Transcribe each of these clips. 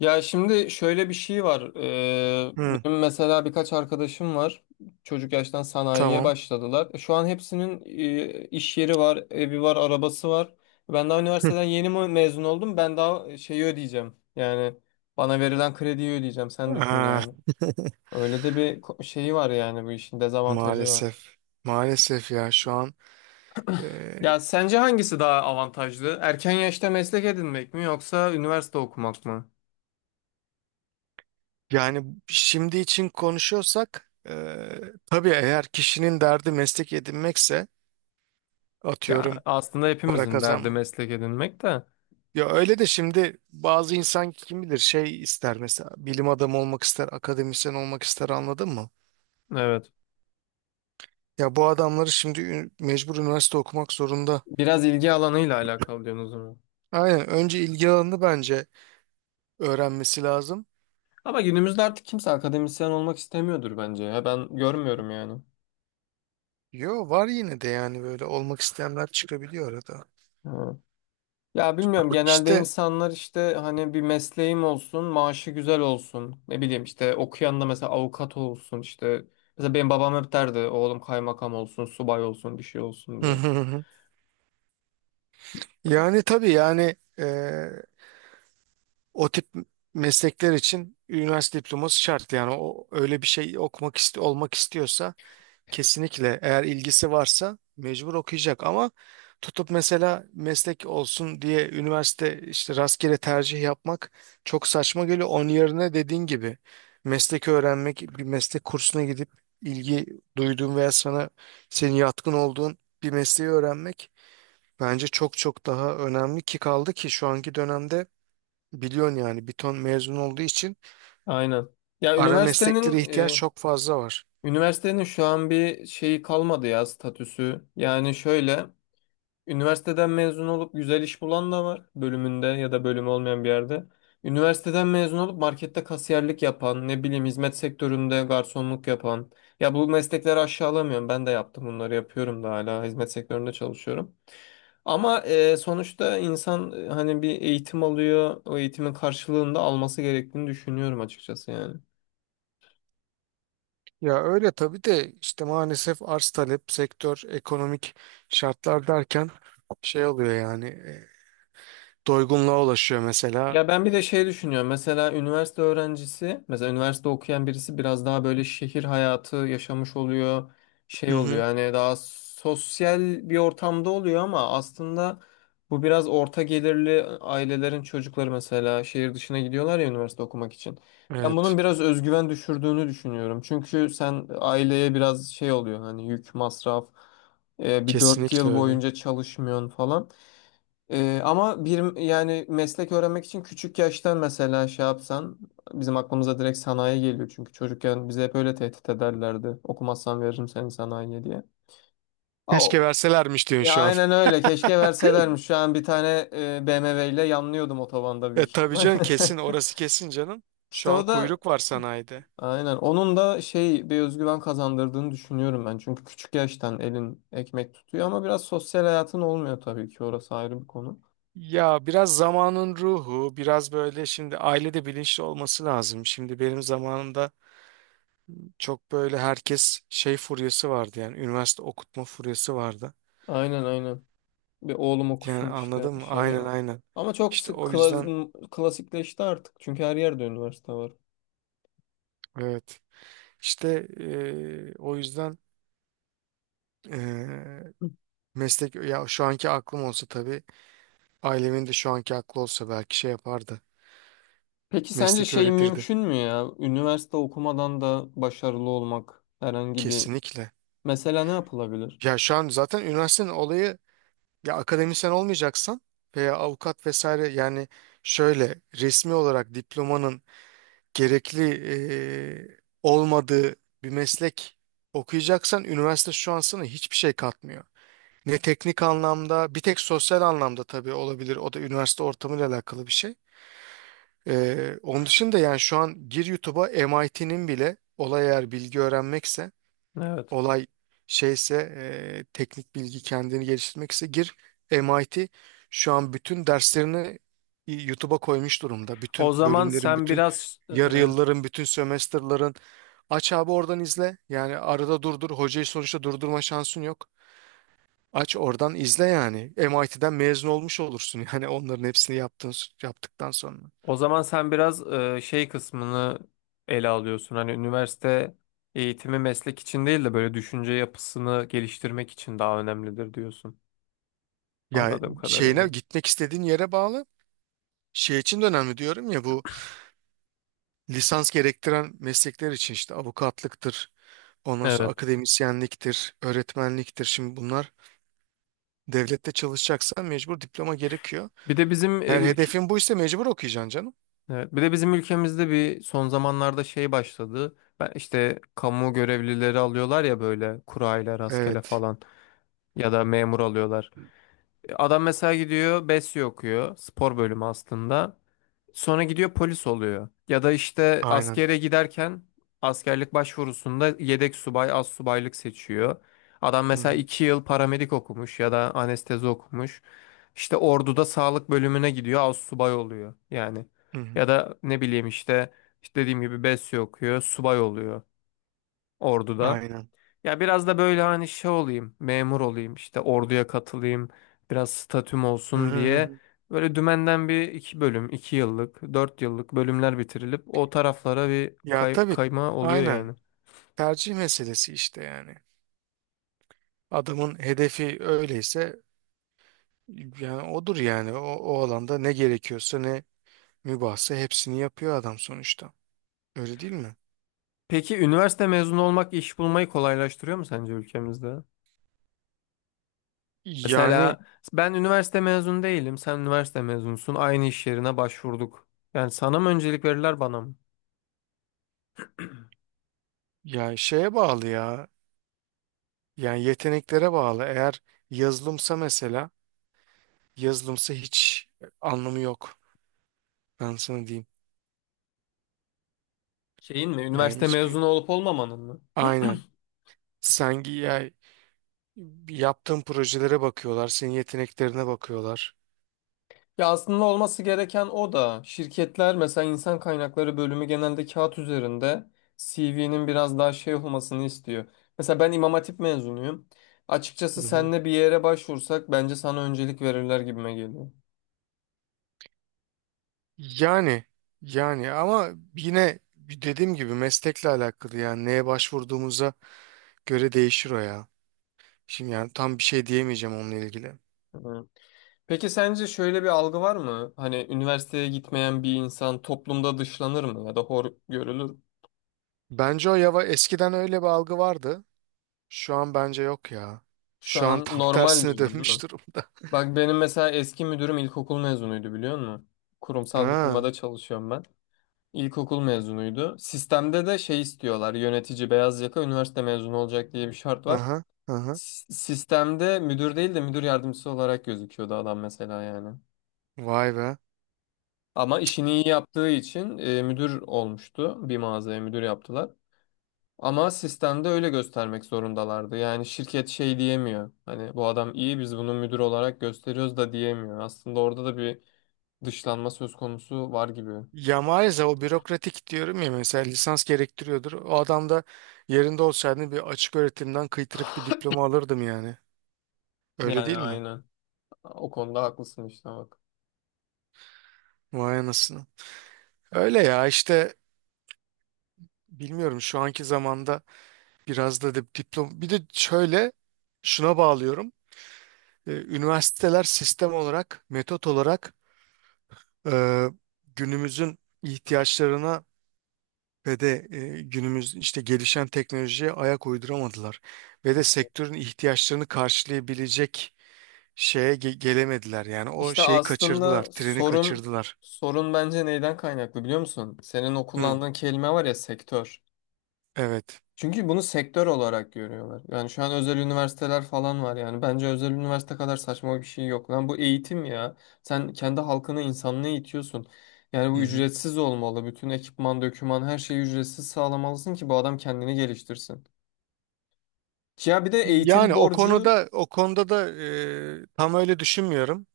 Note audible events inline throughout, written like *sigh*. Ya şimdi şöyle bir şey var. Hı, Benim mesela birkaç arkadaşım var. Çocuk yaştan sanayiye tamam. başladılar. Şu an hepsinin iş yeri var, evi var, arabası var. Ben daha Hı. üniversiteden yeni mi mezun oldum. Ben daha şeyi ödeyeceğim. Yani bana verilen krediyi ödeyeceğim. Sen düşün Aa, yani. Öyle de bir şeyi var yani bu işin dezavantajı var. maalesef. Maalesef ya şu an e, Ya sence hangisi daha avantajlı? Erken yaşta meslek edinmek mi yoksa üniversite okumak mı? yani şimdi için konuşuyorsak tabii eğer kişinin derdi meslek edinmekse Ya atıyorum aslında para hepimizin derdi kazanma. meslek edinmek de. Ya öyle de şimdi bazı insan kim bilir şey ister, mesela bilim adamı olmak ister, akademisyen olmak ister, anladın mı? Evet. Ya bu adamları şimdi mecbur üniversite okumak zorunda. Biraz ilgi alanıyla alakalı diyorsunuz o zaman. Aynen, önce ilgi alanını bence öğrenmesi lazım. Ama günümüzde artık kimse akademisyen olmak istemiyordur bence. Ya ben görmüyorum yani. Yo, var yine de yani, böyle olmak isteyenler çıkabiliyor arada. Ha. Ya bilmiyorum, genelde İşte insanlar işte hani bir mesleğim olsun, maaşı güzel olsun. Ne bileyim, işte okuyan da mesela avukat olsun işte. Mesela benim babam hep derdi oğlum kaymakam olsun, subay olsun, bir şey *laughs* olsun hı diye. hı hı. Yani tabii yani o tip meslekler için üniversite diploması şart yani, o öyle bir şey okumak iste olmak istiyorsa kesinlikle eğer ilgisi varsa mecbur okuyacak, ama tutup mesela meslek olsun diye üniversite işte rastgele tercih yapmak çok saçma geliyor. Onun yerine dediğin gibi meslek öğrenmek, bir meslek kursuna gidip ilgi duyduğun veya sana senin yatkın olduğun bir mesleği öğrenmek bence çok çok daha önemli. Ki kaldı ki şu anki dönemde biliyorsun yani, bir ton mezun olduğu için Aynen. Ya ara mesleklere üniversitenin ihtiyaç e, çok fazla var. üniversitenin şu an bir şeyi kalmadı ya, statüsü. Yani şöyle. Üniversiteden mezun olup güzel iş bulan da var, bölümünde ya da bölümü olmayan bir yerde. Üniversiteden mezun olup markette kasiyerlik yapan, ne bileyim hizmet sektöründe garsonluk yapan. Ya bu meslekleri aşağılamıyorum. Ben de yaptım bunları, yapıyorum da, hala hizmet sektöründe çalışıyorum. Ama sonuçta insan hani bir eğitim alıyor. O eğitimin karşılığında alması gerektiğini düşünüyorum açıkçası yani. Ya öyle tabii, de işte maalesef arz talep, sektör, ekonomik şartlar derken şey oluyor yani, doygunluğa ulaşıyor mesela. Ya ben bir de şey düşünüyorum. Mesela üniversite öğrencisi, mesela üniversite okuyan birisi biraz daha böyle şehir hayatı yaşamış oluyor, Hı şey oluyor. hı. Hani daha sosyal bir ortamda oluyor, ama aslında bu biraz orta gelirli ailelerin çocukları mesela şehir dışına gidiyorlar ya üniversite okumak için. Ben Evet, bunun biraz özgüven düşürdüğünü düşünüyorum. Çünkü sen aileye biraz şey oluyor, hani yük, masraf, bir dört kesinlikle yıl öyle. boyunca çalışmıyorsun falan. Ama bir yani meslek öğrenmek için küçük yaştan mesela şey yapsan, bizim aklımıza direkt sanayi geliyor çünkü çocukken bize hep öyle tehdit ederlerdi. Okumazsan veririm seni sanayiye diye. Aa, Keşke verselermiş diyorsun ya şu an. aynen *laughs* öyle, keşke verselermiş. Şu an bir tane BMW ile yanlıyordum otobanda E büyük tabii ihtimal. canım, kesin orası, kesin canım. *laughs* İşte Şu an o da, kuyruk var sanayide. aynen, onun da şey bir özgüven kazandırdığını düşünüyorum ben. Çünkü küçük yaştan elin ekmek tutuyor ama biraz sosyal hayatın olmuyor, tabii ki orası ayrı bir konu. Ya biraz zamanın ruhu, biraz böyle, şimdi ailede bilinçli olması lazım. Şimdi benim zamanımda çok böyle herkes şey furyası vardı, yani üniversite okutma furyası vardı. Aynen, aynen. Bir oğlum Yani okusun işte anladın mı? şeyi. Aynen, aynen. Ama çok İşte sık o yüzden, klasikleşti artık. Çünkü her yerde üniversite var. evet. İşte o yüzden eee, meslek. Ya şu anki aklım olsa tabii, ailemin de şu anki aklı olsa belki şey yapardı. Peki sence Meslek şey öğretirdi. mümkün mü ya? Üniversite okumadan da başarılı olmak herhangi bir... Kesinlikle. Mesela ne yapılabilir? Ya şu an zaten üniversitenin olayı, ya akademisyen olmayacaksan veya avukat vesaire, yani şöyle resmi olarak diplomanın gerekli olmadığı bir meslek okuyacaksan üniversite şu an sana hiçbir şey katmıyor. Ne teknik anlamda, bir tek sosyal anlamda tabii olabilir. O da üniversite ortamıyla alakalı bir şey. Onun dışında yani, şu an gir YouTube'a, MIT'nin bile, olay eğer bilgi öğrenmekse, Evet. olay şeyse teknik bilgi kendini geliştirmekse, gir. MIT şu an bütün derslerini YouTube'a koymuş durumda. O Bütün zaman bölümlerin, sen bütün biraz e, yarı yılların, bütün sömestrların, aç abi oradan izle. Yani arada durdur. Hocayı sonuçta durdurma şansın yok. Aç oradan izle yani. MIT'den mezun olmuş olursun *laughs* yani, onların hepsini yaptığın, yaptıktan sonra. o zaman sen biraz şey kısmını ele alıyorsun. Hani üniversite eğitimi meslek için değil de böyle düşünce yapısını geliştirmek için daha önemlidir diyorsun. Ya Anladığım şeyine, kadarıyla. gitmek istediğin yere bağlı. Şey için de önemli diyorum ya, bu lisans gerektiren meslekler için, işte avukatlıktır, ondan sonra Evet. akademisyenliktir, öğretmenliktir. Şimdi bunlar, devlette çalışacaksan mecbur diploma gerekiyor. Bir de bizim e, Eğer ülk- hedefin buysa mecbur okuyacaksın canım. Evet, bir de bizim ülkemizde bir son zamanlarda şey başladı. Ben işte kamu görevlileri alıyorlar ya, böyle kurayla rastgele Evet, falan, ya da memur alıyorlar. Adam mesela gidiyor BESYO okuyor. Spor bölümü aslında. Sonra gidiyor polis oluyor. Ya da işte aynen. askere giderken askerlik başvurusunda yedek subay, az subaylık seçiyor. Adam Hı mesela hı, iki yıl paramedik okumuş ya da anestezi okumuş. İşte orduda sağlık bölümüne gidiyor, az subay oluyor yani. hı hı. Ya da ne bileyim işte, işte dediğim gibi BESYO okuyor, subay oluyor orduda. Aynen. Ya biraz da böyle hani şey olayım, memur olayım, işte orduya katılayım, biraz statüm Hı olsun hı, hı diye hı. böyle dümenden bir iki bölüm, iki yıllık, dört yıllık bölümler bitirilip o taraflara bir Ya tabii, kayma oluyor aynen. yani. Tercih meselesi işte yani. Adamın hedefi öyleyse yani odur yani. O, o alanda ne gerekiyorsa, ne mübahse hepsini yapıyor adam sonuçta. Öyle değil mi? Peki üniversite mezunu olmak iş bulmayı kolaylaştırıyor mu sence ülkemizde? Yani, Mesela ben üniversite mezunu değilim, sen üniversite mezunusun, aynı iş yerine başvurduk. Yani sana mı öncelik verirler, bana mı? ya şeye bağlı ya. Yani yeteneklere bağlı. Eğer yazılımsa mesela, yazılımsa hiç anlamı yok. Ben sana diyeyim. Şeyin mi, Yani üniversite mezunu hiçbir, olup olmamanın mı? aynen. Ya, yaptığın projelere bakıyorlar. Senin yeteneklerine bakıyorlar. Ya, aslında olması gereken o da, şirketler mesela insan kaynakları bölümü genelde kağıt üzerinde CV'nin biraz daha şey olmasını istiyor. Mesela ben İmam Hatip mezunuyum. Hı Açıkçası hı. senle bir yere başvursak bence sana öncelik verirler gibime geliyor. Yani, ama yine dediğim gibi meslekle alakalı, yani neye başvurduğumuza göre değişir o ya. Şimdi yani tam bir şey diyemeyeceğim onunla ilgili. Hı. Peki sence şöyle bir algı var mı? Hani üniversiteye gitmeyen bir insan toplumda dışlanır mı ya da hor görülür? Mü? Bence o yava, eskiden öyle bir algı vardı. Şu an bence yok ya. Şu Şu an *laughs* an tam normal tersine diyorum değil mi? dönmüş durumda. *laughs* Bak benim mesela eski müdürüm ilkokul mezunuydu, biliyor musun? Kurumsal bir Ha, firmada çalışıyorum ben. İlkokul mezunuydu. Sistemde de şey istiyorlar. Yönetici beyaz yaka üniversite mezunu olacak diye bir şart var. aha, aha. Sistemde müdür değil de müdür yardımcısı olarak gözüküyordu adam mesela yani. Vay be. Ama işini iyi yaptığı için müdür olmuştu. Bir mağazaya müdür yaptılar. Ama sistemde öyle göstermek zorundalardı. Yani şirket şey diyemiyor. Hani bu adam iyi, biz bunu müdür olarak gösteriyoruz da diyemiyor. Aslında orada da bir dışlanma söz konusu var gibi. Ya maalesef o bürokratik diyorum ya, mesela lisans gerektiriyordur. O adam da yerinde olsaydı bir açık öğretimden kıytırık bir diploma alırdım yani. Öyle Yani, değil mi? aynen. O konuda haklısın işte, bak. Vay anasını. Öyle ya işte, bilmiyorum şu anki zamanda biraz da diplom. Bir de şöyle, şuna bağlıyorum. Üniversiteler sistem olarak, metot olarak e, günümüzün ihtiyaçlarına ve de günümüz işte gelişen teknolojiye ayak uyduramadılar. Ve de sektörün ihtiyaçlarını karşılayabilecek şeye gelemediler. Yani o İşte şeyi kaçırdılar, aslında treni sorun kaçırdılar. sorun bence neyden kaynaklı, biliyor musun? Senin o Hı, kullandığın kelime var ya, sektör. evet. Çünkü bunu sektör olarak görüyorlar. Yani şu an özel üniversiteler falan var yani. Bence özel üniversite kadar saçma bir şey yok. Lan, bu eğitim ya. Sen kendi halkını, insanlığı eğitiyorsun. Yani Hı bu hı. ücretsiz olmalı. Bütün ekipman, döküman, her şeyi ücretsiz sağlamalısın ki bu adam kendini geliştirsin. Ya bir de eğitim Yani o borcu konuda, o konuda da tam öyle düşünmüyorum.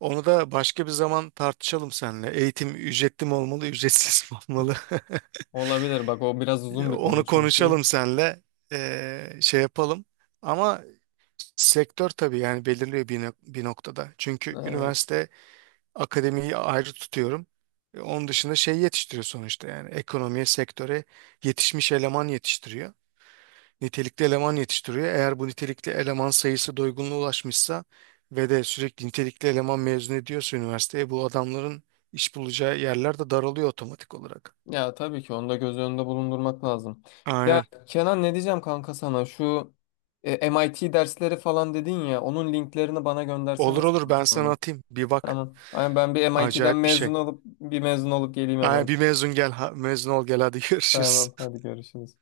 Onu da başka bir zaman tartışalım seninle. Eğitim ücretli mi olmalı, *laughs* ücretsiz mi olmalı? olabilir. Bak, o biraz *laughs* uzun bir konu Onu çünkü. konuşalım seninle. E, şey yapalım. Ama sektör tabii yani belirliyor bir, bir noktada. Çünkü Evet. üniversite akademiyi ayrı tutuyorum. E, onun dışında şey yetiştiriyor sonuçta yani, ekonomiye, sektöre yetişmiş eleman yetiştiriyor, nitelikli eleman yetiştiriyor. Eğer bu nitelikli eleman sayısı doygunluğa ulaşmışsa ve de sürekli nitelikli eleman mezun ediyorsa üniversiteye, bu adamların iş bulacağı yerler de daralıyor otomatik olarak. Ya tabii ki onu da göz önünde bulundurmak lazım. Ya Aynen. Kenan, ne diyeceğim kanka sana, şu MIT dersleri falan dedin ya, onun linklerini bana göndersene Olur, sana olur, ben sana Samet. atayım. Bir bak. Tamam. Ay, ben bir MIT'den mezun Acayip bir şey. olup bir mezun olup geleyim Aynen, MIT. bir mezun gel. Ha, mezun ol gel hadi *laughs* görüşürüz. Tamam, hadi görüşürüz.